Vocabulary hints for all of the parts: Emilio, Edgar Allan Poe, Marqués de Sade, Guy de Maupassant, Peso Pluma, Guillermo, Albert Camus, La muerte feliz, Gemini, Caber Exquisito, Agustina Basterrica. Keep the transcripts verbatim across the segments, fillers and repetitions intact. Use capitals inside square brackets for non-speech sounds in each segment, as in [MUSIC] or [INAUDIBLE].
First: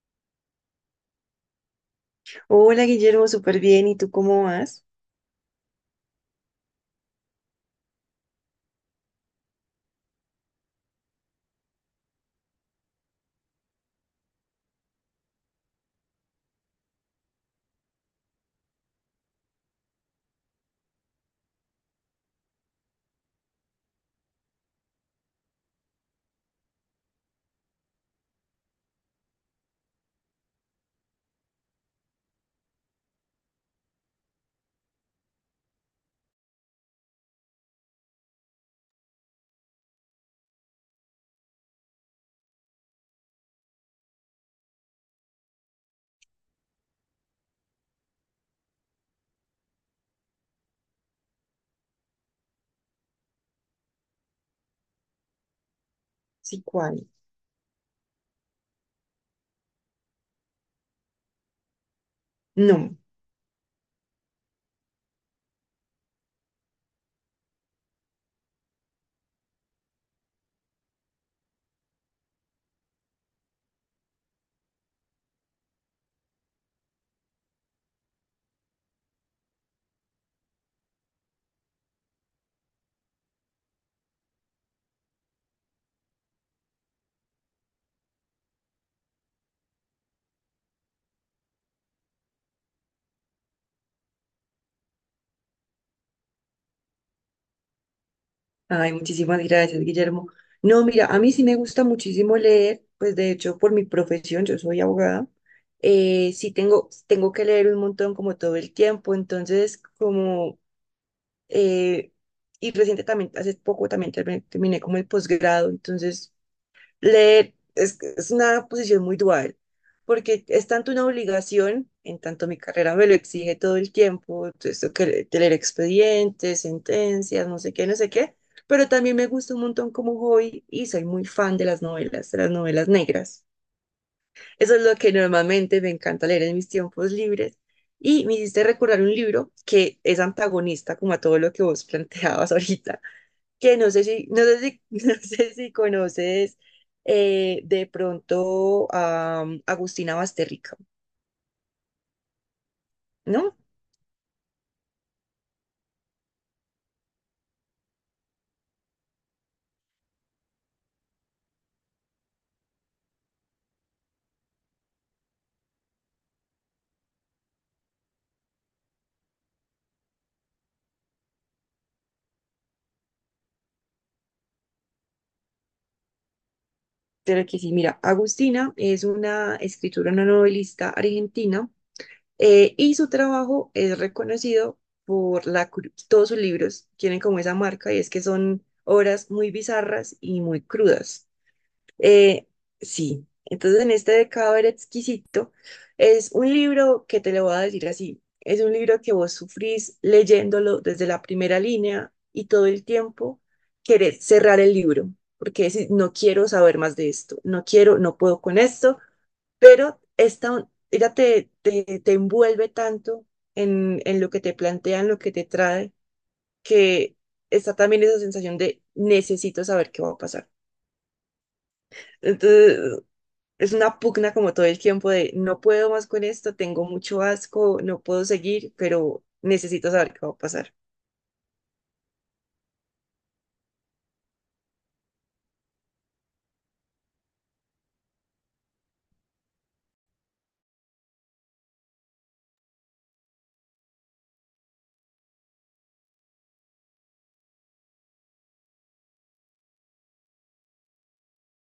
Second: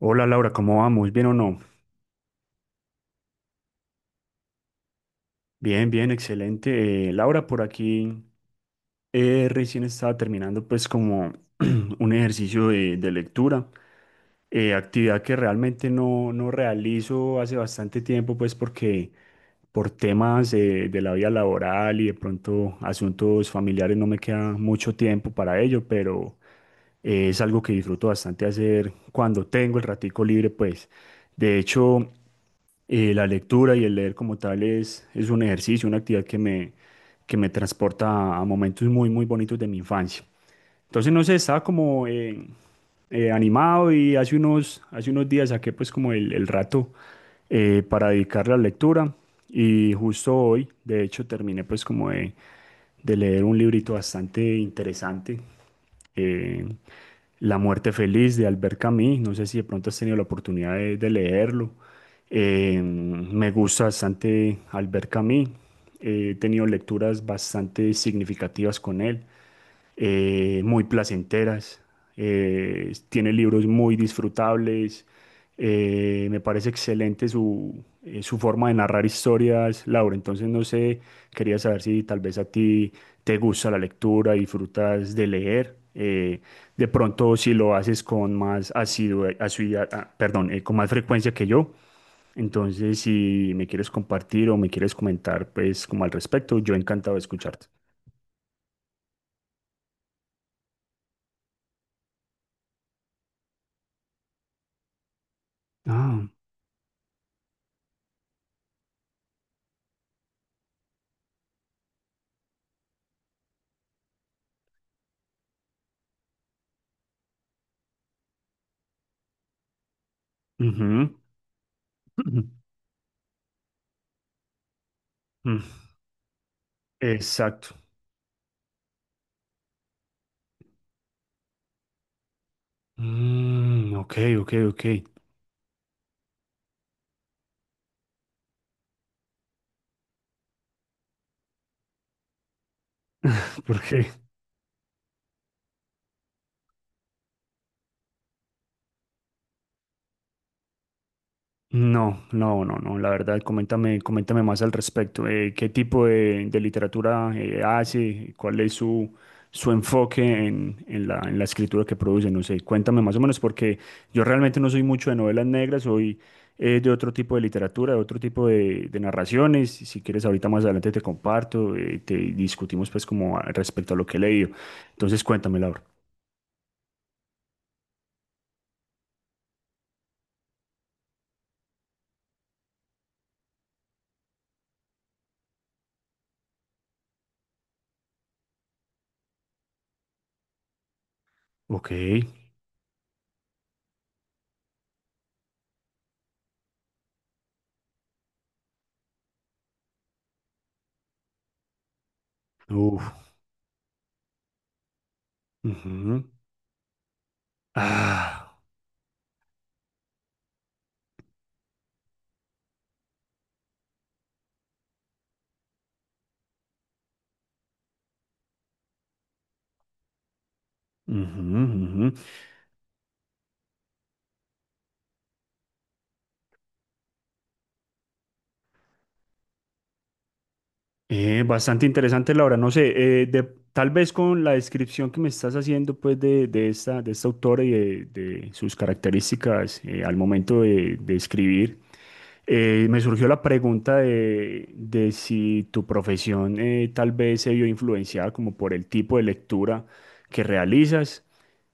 Hola Laura, ¿cómo vamos? ¿Bien o no? Hola Guillermo, súper bien. ¿Y tú cómo vas? Bien, bien, excelente. Eh, Laura, por aquí. Eh, recién estaba terminando pues como [CLEARS THROAT] un ejercicio de, de lectura, eh, actividad que realmente no, no realizo hace bastante tiempo pues porque por temas eh, de la vida laboral y de pronto asuntos familiares no me queda mucho tiempo para ello, pero eh, es algo que disfruto bastante hacer cuando tengo el ratico libre pues. De hecho, eh, la lectura y el leer como tal es, es un ejercicio, una actividad que me, que me transporta a momentos muy, muy bonitos de mi infancia. Entonces, no sé, estaba como eh, eh, animado y hace unos, hace unos días saqué pues como el, el rato eh, para dedicarle a la lectura y justo hoy, de hecho, terminé pues como de, de leer un librito bastante interesante, Sí, eh, ¿cuál? La muerte feliz de Albert Camus. No sé si de pronto has tenido la oportunidad de, de leerlo. Eh, No. Me gusta bastante Albert Camus. Eh, he tenido lecturas bastante significativas con él, eh, muy placenteras. Eh, tiene libros muy disfrutables. Eh, me parece excelente su, eh, su forma de narrar historias, Laura. Entonces, no sé, quería saber si tal vez a ti te gusta la lectura, disfrutas de leer. eh, de pronto, si lo haces con más asidua- asiduidad. Ah, ah, perdón, eh, con más frecuencia que yo. Entonces, si me quieres compartir o me quieres comentar, pues como al respecto, yo encantado de escucharte. Ay, muchísimas gracias, Guillermo. No, mira, a mí sí me gusta muchísimo leer, pues de hecho por mi profesión, yo soy abogada, Ah, eh, sí tengo, tengo que leer un montón como todo el tiempo, entonces como, eh, y reciente también, hace poco también terminé, terminé como el posgrado, entonces leer es, es una posición muy dual, porque es tanto una ujú. obligación, en [LAUGHS] Ujú. tanto mi carrera me lo exige todo el tiempo, esto que le- de leer Mm, expedientes, sentencias, no sé exacto. qué, no sé qué, pero también me gusta un montón como hobby y soy muy fan de las novelas, de las novelas negras. Mm, ok, ok, Eso es ok. lo que normalmente me encanta leer en mis tiempos libres. Y me hiciste recordar un libro que es antagonista como a todo lo que vos [LAUGHS] planteabas ahorita [LAUGHS] que no sé Porque si, no sé si, [LAUGHS] no sé si conoces eh, de pronto a um, Agustina Basterrica, no, no, no, no. La verdad, ¿no? coméntame, coméntame más al respecto. Eh, ¿qué tipo de, de literatura eh, hace? ¿Cuál es su, su enfoque en, en la, en la escritura que produce? No sé, cuéntame más o menos, porque yo realmente no soy mucho de novelas negras, soy eh, de otro tipo de literatura, de otro tipo de, de narraciones. Si si quieres, ahorita más adelante te comparto, eh, te discutimos pues como a- respecto a lo que he leído. Entonces, cuéntame, Laura. Pero que sí, mira, Agustina es una escritora, una novelista argentina eh, y su trabajo es reconocido por la, cru- todos sus libros tienen como esa marca y es que son obras muy bizarras y muy crudas. Ok. Eh, sí, entonces en este de Caber Exquisito es un libro que te lo voy a decir así, es un libro que vos sufrís leyéndolo desde la primera línea y todo el Uf. tiempo querés cerrar el libro, porque decís, no Ujú. quiero saber más de esto, no quiero, no puedo Ah. con esto, pero esta, ella te, te, te envuelve tanto en, en lo que te plantea, en lo que te trae, que está también esa sensación de necesito saber qué va a pasar. Ujú, ujú. Entonces, es una pugna como todo el tiempo de no puedo más con esto, tengo mucho asco, no puedo seguir, pero necesito saber qué va a pasar. Eh, bastante interesante, Laura. No sé, eh, de- tal vez con la descripción que me estás haciendo, pues, de, de esta, de esta autora y de, de sus características, eh, al momento de, de escribir. Eh, me surgió la pregunta de, de si tu profesión eh, tal vez se vio influenciada como por el tipo de lectura que realizas,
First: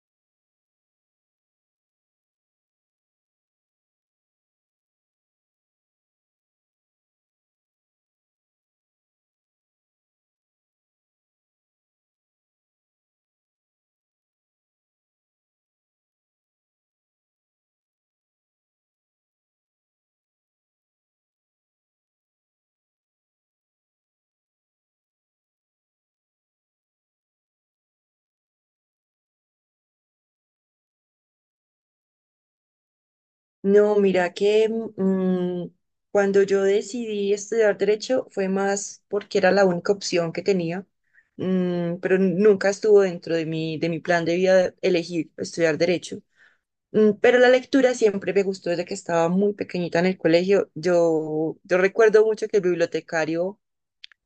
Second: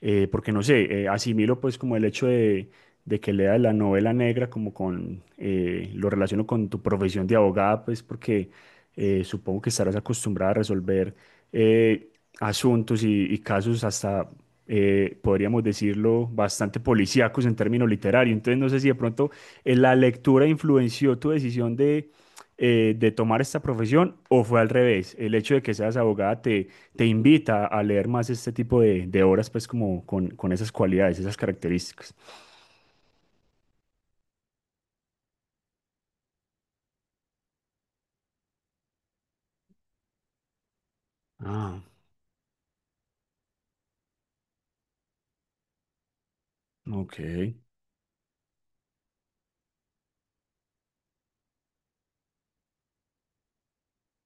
eh, porque no sé, eh, asimilo pues como el hecho de, de que leas la novela negra como con, eh, lo relaciono con tu profesión de abogada, pues porque eh, supongo que estarás acostumbrada a resolver eh, asuntos y, y casos hasta eh, podríamos decirlo bastante policíacos en términos literarios. Entonces, no sé si de pronto, eh, ¿la lectura influenció tu decisión de, eh, de tomar esta profesión o fue al revés? El hecho de que seas abogada te, te invita a leer más este tipo de, de obras, pues como con, con esas cualidades, esas características. No, mira que mm, cuando yo decidí estudiar derecho fue más porque era la única opción que tenía, Ah, mm, pero nunca estuvo dentro de mi, de mi plan de vida elegir estudiar derecho. Mm, ok. Pero la lectura siempre me gustó desde que estaba muy pequeñita en el colegio. Yo, yo recuerdo mucho que el bibliotecario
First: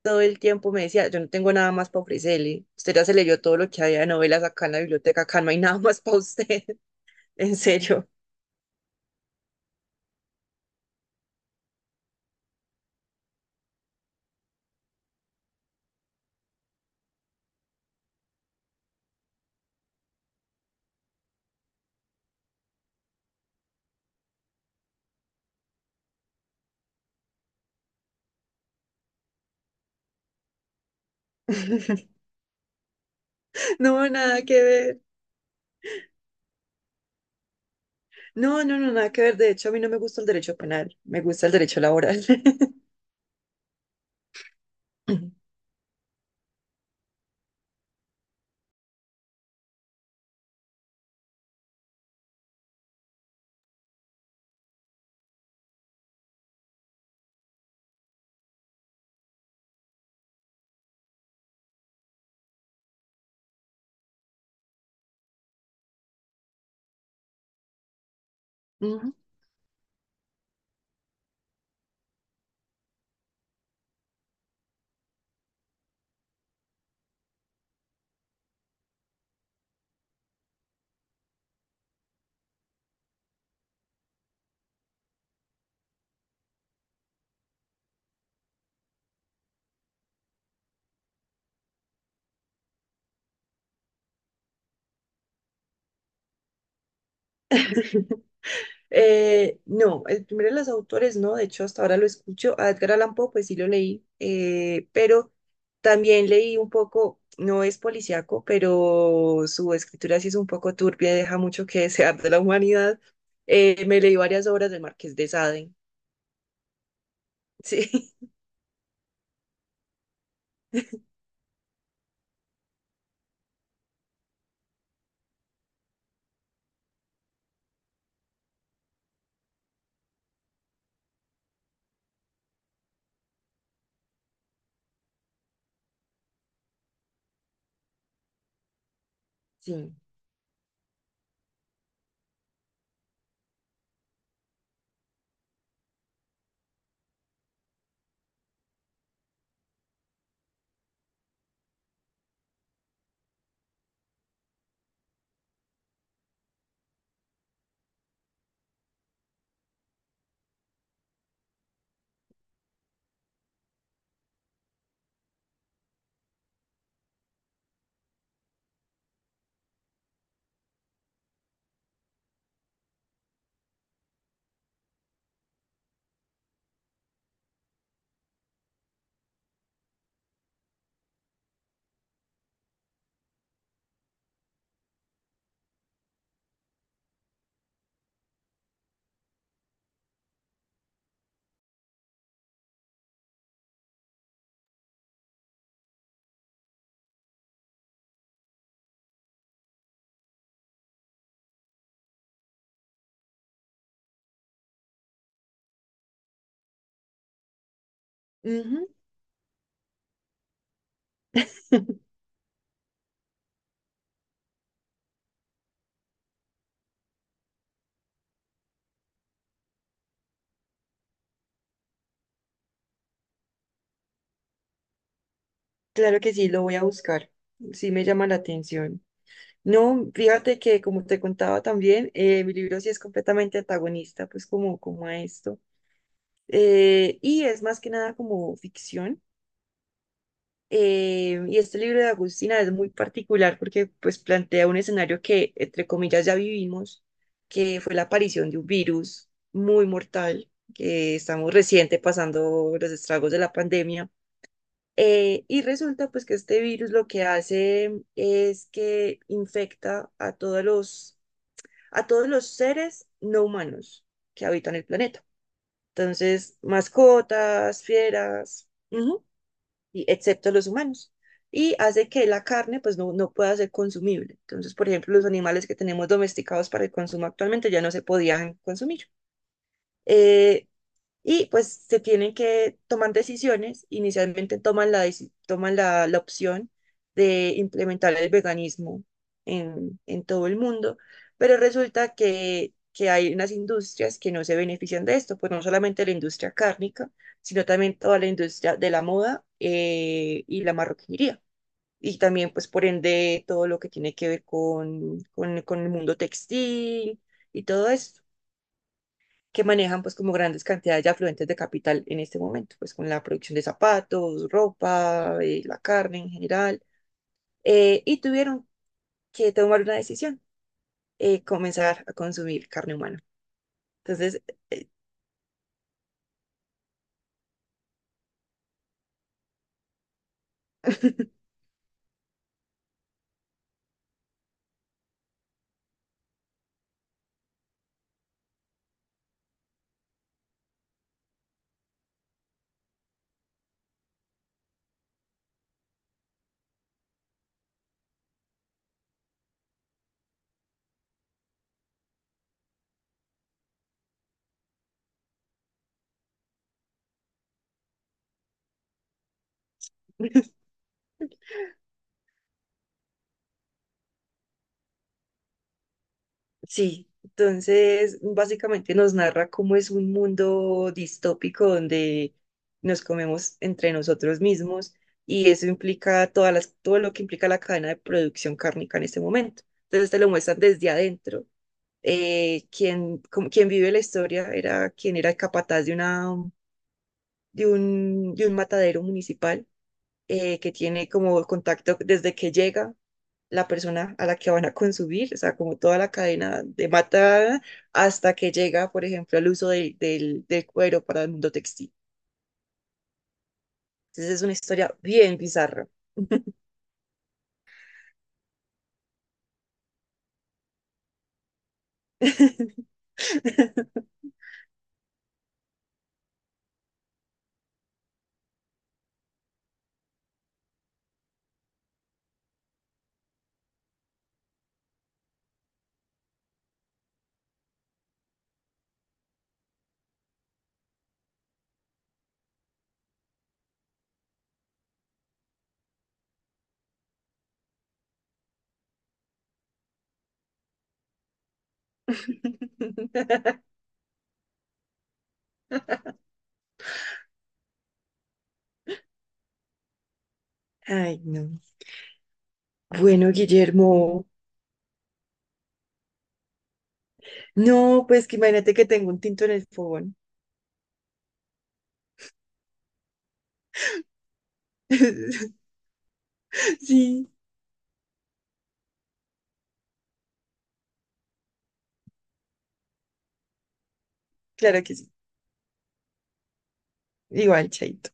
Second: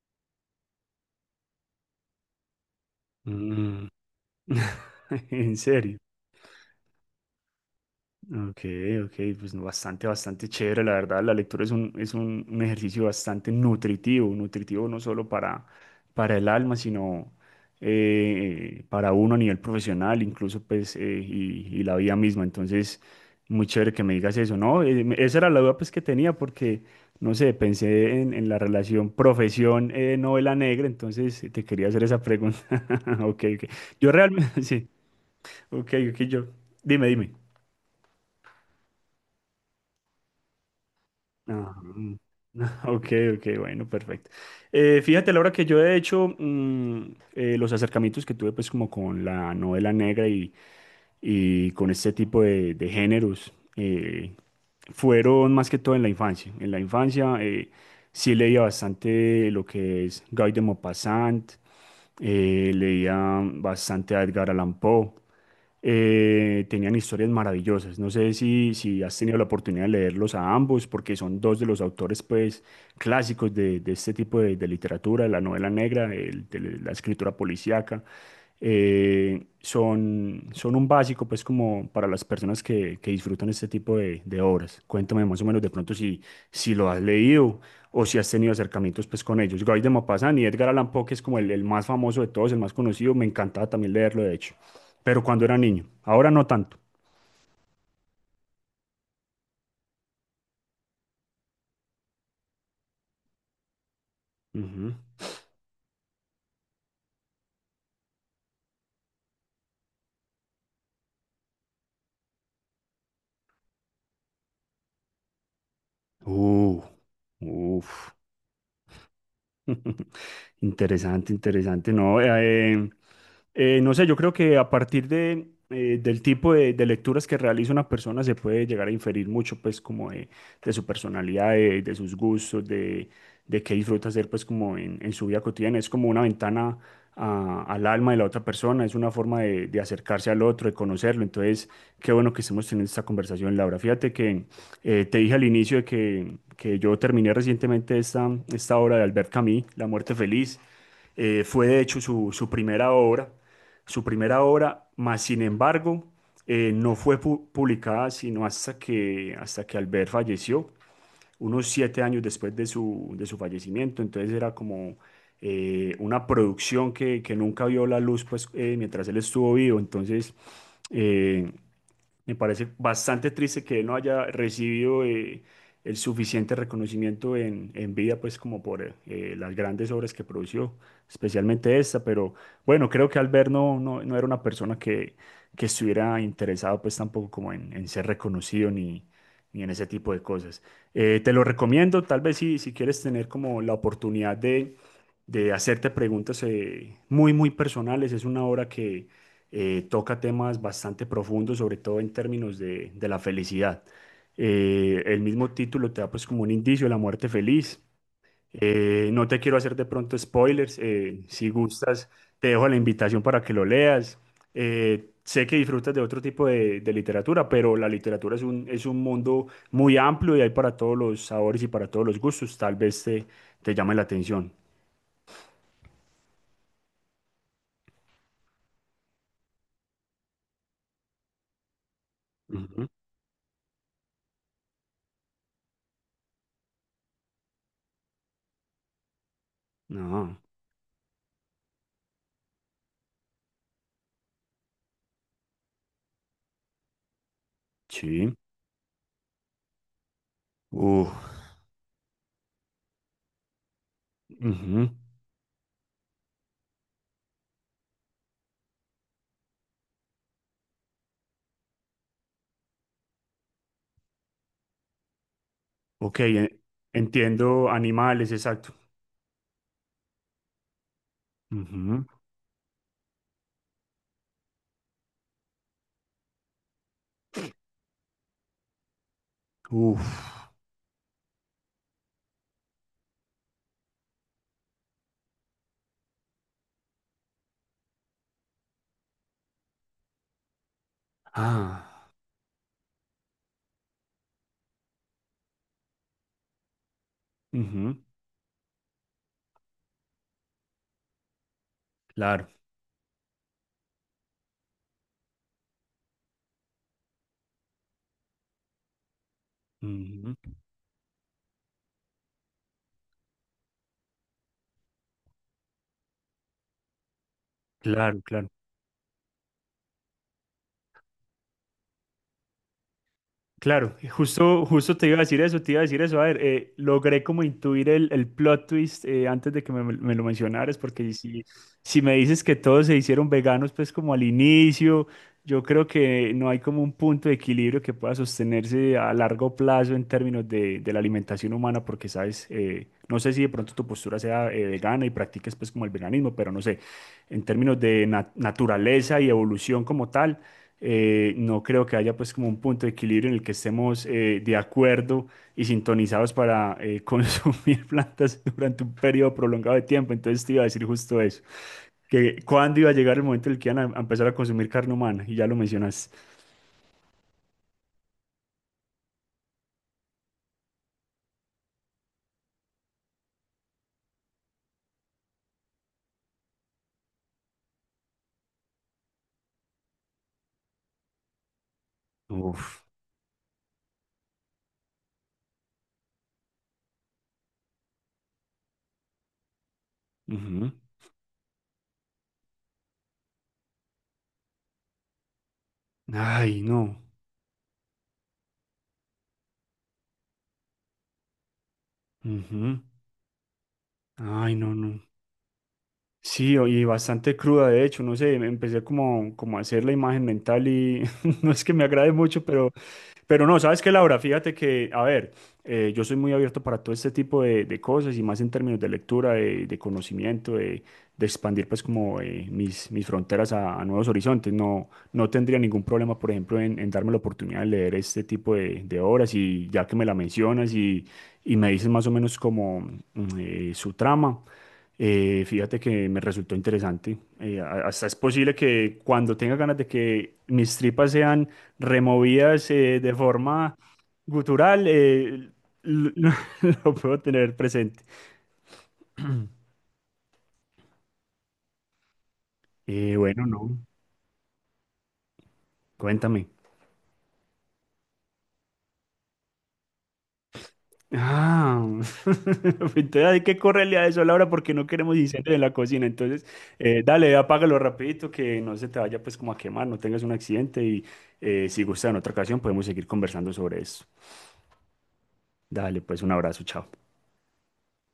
todo el tiempo me decía, yo no tengo nada más para ofrecerle. Usted ya se leyó todo lo que Mm. había de novelas acá en la biblioteca, [LAUGHS] acá no En hay nada serio. más para usted. [LAUGHS] En serio. Ok, ok, pues no, bastante, bastante chévere, la verdad. La lectura es un, es un, un ejercicio bastante nutritivo, nutritivo no solo para, para el alma, sino eh, para uno a nivel profesional, incluso pues, eh, y, y la vida misma. Entonces, muy chévere que me digas eso, ¿no? Eh, me- esa era la duda pues que tenía porque, no sé, pensé en, en la relación profesión, eh, novela negra, entonces eh, te quería hacer [LAUGHS] esa pregunta. [LAUGHS] Ok, ok. No, Yo nada realmente, [LAUGHS] que sí, ver. ok, ok, yo, dime, dime. No, no, no, nada que ver. De hecho, a mí no me gusta el derecho penal, me gusta el Ah, derecho mm. laboral. [LAUGHS] Ok, ok, bueno, perfecto. Eh, fíjate, [LAUGHS] Laura, que yo he hecho mm, eh, los acercamientos que tuve pues como con la novela negra y, y con este tipo de, de géneros eh, fueron más que todo en la infancia. En la infancia, eh, sí leía bastante lo que es Guy de Maupassant, eh, leía bastante a Edgar Allan Poe, eh, tenían historias maravillosas. No sé si, si Ujú. has tenido la oportunidad de leerlos a ambos, porque son dos de los autores pues, clásicos de, de este tipo de, de literatura, de la novela negra, el- de la escritura policíaca. Eh, son, son un básico pues como para las personas que, que disfrutan este tipo de, de obras. Cuéntame más o menos de pronto si, si lo has leído o si has tenido acercamientos pues con ellos. Guy de Maupassant y Edgar Allan Poe, que es como el, el más famoso de todos, el más conocido, me encantaba también leerlo de hecho pero cuando era niño. Ahora no tanto. Eh, no, el primero de los autores, no, de hecho hasta ahora lo escucho, a Edgar Allan Poe, pues sí lo leí, eh, Ujú. pero también leí un poco, no es policíaco, pero su escritura sí es un poco turbia y deja mucho que desear de la humanidad. Eh, me leí varias obras del Marqués de Sade, Uh, uf. sí, [LAUGHS] Interesante, interesante. No, eh, Eh, no sé. Yo creo que a partir de, eh, del tipo de, de lecturas que realiza una persona se puede llegar a inferir mucho, pues, como de, de su personalidad, de, de sus gustos, de, de qué disfruta hacer, pues, como en, en su vida cotidiana. Es como una ventana a- al alma de la otra persona, es una forma de, [LAUGHS] de sí. acercarse al otro, de conocerlo. Entonces, qué bueno que estemos teniendo esta conversación, Laura. Fíjate que eh, te dije al inicio de que, que yo terminé recientemente esta, esta obra de Albert Camus, La muerte feliz. Eh, fue de hecho su, su primera obra, su primera obra, mas sin embargo, eh, no fue pu- publicada sino hasta que, hasta que Albert falleció, unos siete años después de su, de su fallecimiento. Entonces era como eh, una producción que, que nunca vio la luz pues, eh, mientras él estuvo vivo. Entonces, eh, me parece bastante triste que él no haya recibido eh, el suficiente reconocimiento en, en vida, pues como por eh, las grandes obras que produjo, especialmente esta, pero bueno, creo que Albert no, no, no era una persona que, que estuviera interesado pues tampoco como en, en ser reconocido ni, ni en ese tipo de cosas. Eh, te lo recomiendo. Tal vez si, si quieres tener como la oportunidad de, de hacerte preguntas eh, muy, muy personales, es una obra que eh, toca temas bastante profundos, sobre todo en términos de, de la felicidad. Eh, el mismo título te da pues como un indicio de la muerte feliz. Ujú, Eh, no te quiero hacer de pronto spoilers. Eh, si gustas, te dejo la invitación para que lo leas. Eh, sé que disfrutas de otro tipo de, de literatura, pero la literatura es un, es un mundo muy amplio y hay para todos los sabores y para todos los gustos. Tal vez te, te llame la atención. claro que sí, lo voy a buscar, sí me llama la atención. No, fíjate que como te contaba también, eh, mi libro Ujú. sí es completamente antagonista, pues como, como a esto. Eh, y es más que nada como ficción. No, Eh, y este libro de Agustina es muy particular porque pues plantea un escenario que, entre comillas, ya vivimos, que fue la sí. aparición de un virus muy mortal, que Uf. estamos reciente pasando los estragos de la pandemia. Ujú. Eh, y resulta pues que este virus lo que hace es que infecta a todos los a todos los seres no humanos que habitan el planeta. Ok, Entonces, e- entiendo, mascotas, animales, fieras, exacto. ujú, y excepto los humanos. Y Ujú. hace que la carne pues no, no pueda ser consumible. Entonces, por ejemplo, los animales que tenemos domesticados para el consumo actualmente ya no se podían consumir. Uf. Eh, y pues se tienen que tomar decisiones. Inicialmente toman la, deci- toman la, la opción de implementar el veganismo en, en todo el mundo, pero Ah. resulta que, que hay unas industrias que no se benefician de esto, pues no solamente la industria cárnica, sino Ujú. también toda la industria de la moda eh, y la marroquinería. Y Claro. también, pues por ende, todo lo que tiene que ver con, con, con el mundo textil y todo eso que manejan pues como Ujú. grandes cantidades de afluentes de capital en este momento, pues con la producción de zapatos, ropa, eh, la carne en general, eh, Claro, y claro. tuvieron que tomar una decisión, eh, comenzar a consumir carne humana. Claro, Entonces, justo, eh, justo te iba a decir eso, te iba a decir eso. A ver, eh, logré como intuir el, el plot twist eh, antes de que me, me lo mencionaras, porque si, si me dices que todos se hicieron veganos, pues como al inicio, yo creo que no hay como un punto de equilibrio que pueda sostenerse a largo plazo en términos de, de la alimentación humana, porque sabes, eh, no sé si de pronto tu postura sea eh, vegana y practiques pues como el veganismo, pero no sé, en términos de na- naturaleza y evolución como tal, eh, no creo que haya pues como un punto de equilibrio en el que estemos, eh, de acuerdo y sintonizados para eh, [LAUGHS] consumir plantas durante un periodo prolongado de tiempo. Entonces te iba a [LAUGHS] decir justo eso, que cuándo iba a llegar el momento en el que iban a, a empezar a consumir carne humana, y ya lo mencionas. sí, entonces básicamente nos narra cómo es un mundo distópico donde nos comemos entre nosotros mismos y eso implica todas las, todo lo que implica la cadena de producción cárnica en este momento. Entonces te lo muestran desde adentro eh, Uf. quien, como- quien vive la historia era quien era el capataz de, una, de, un, de un matadero municipal eh, que Ujú. tiene como contacto desde que llega la persona a la que van a consumir, o sea, como toda la cadena Ay, de no. mata hasta que llega, por ejemplo, al uso del, del, del cuero para el mundo textil. Ujú. Entonces es una Ay, no, historia no. bien bizarra. Sí, o- y bastante cruda, de hecho, no sé, me empecé como, como a hacer la imagen mental y [LAUGHS] no es que me agrade mucho. Pero no, sabes que, Laura, [LAUGHS] fíjate que, a ver, eh, yo soy muy abierto para todo este tipo de, de cosas y más en términos de lectura, de, de conocimiento, de, de expandir pues como eh, mis, mis fronteras a, a nuevos horizontes. No, no tendría ningún problema, por ejemplo, en, en darme la oportunidad de leer este tipo de, de obras y ya que me la mencionas y, y me dices más o menos como mm, eh, su trama. Eh, fíjate que me resultó interesante. Eh, a- hasta es posible que cuando tenga ganas de que mis tripas sean removidas, eh, de forma gutural, eh, lo, [LAUGHS] lo puedo tener presente. Ay, no. Eh, Bueno, Bueno, no, Guillermo, cuéntame. no, pues que imagínate que tengo un tinto en el fogón. Ah, [LAUGHS] entonces hay que correrle a eso, Laura, porque no queremos incendios en [LAUGHS] la cocina. Entonces, [LAUGHS] eh, Sí, dale, apágalo rapidito, que no se te vaya pues como a quemar, no tengas un accidente y eh, si gusta, en otra ocasión podemos seguir conversando sobre eso. claro que sí. Dale, pues un abrazo, chao. Igual, chaito.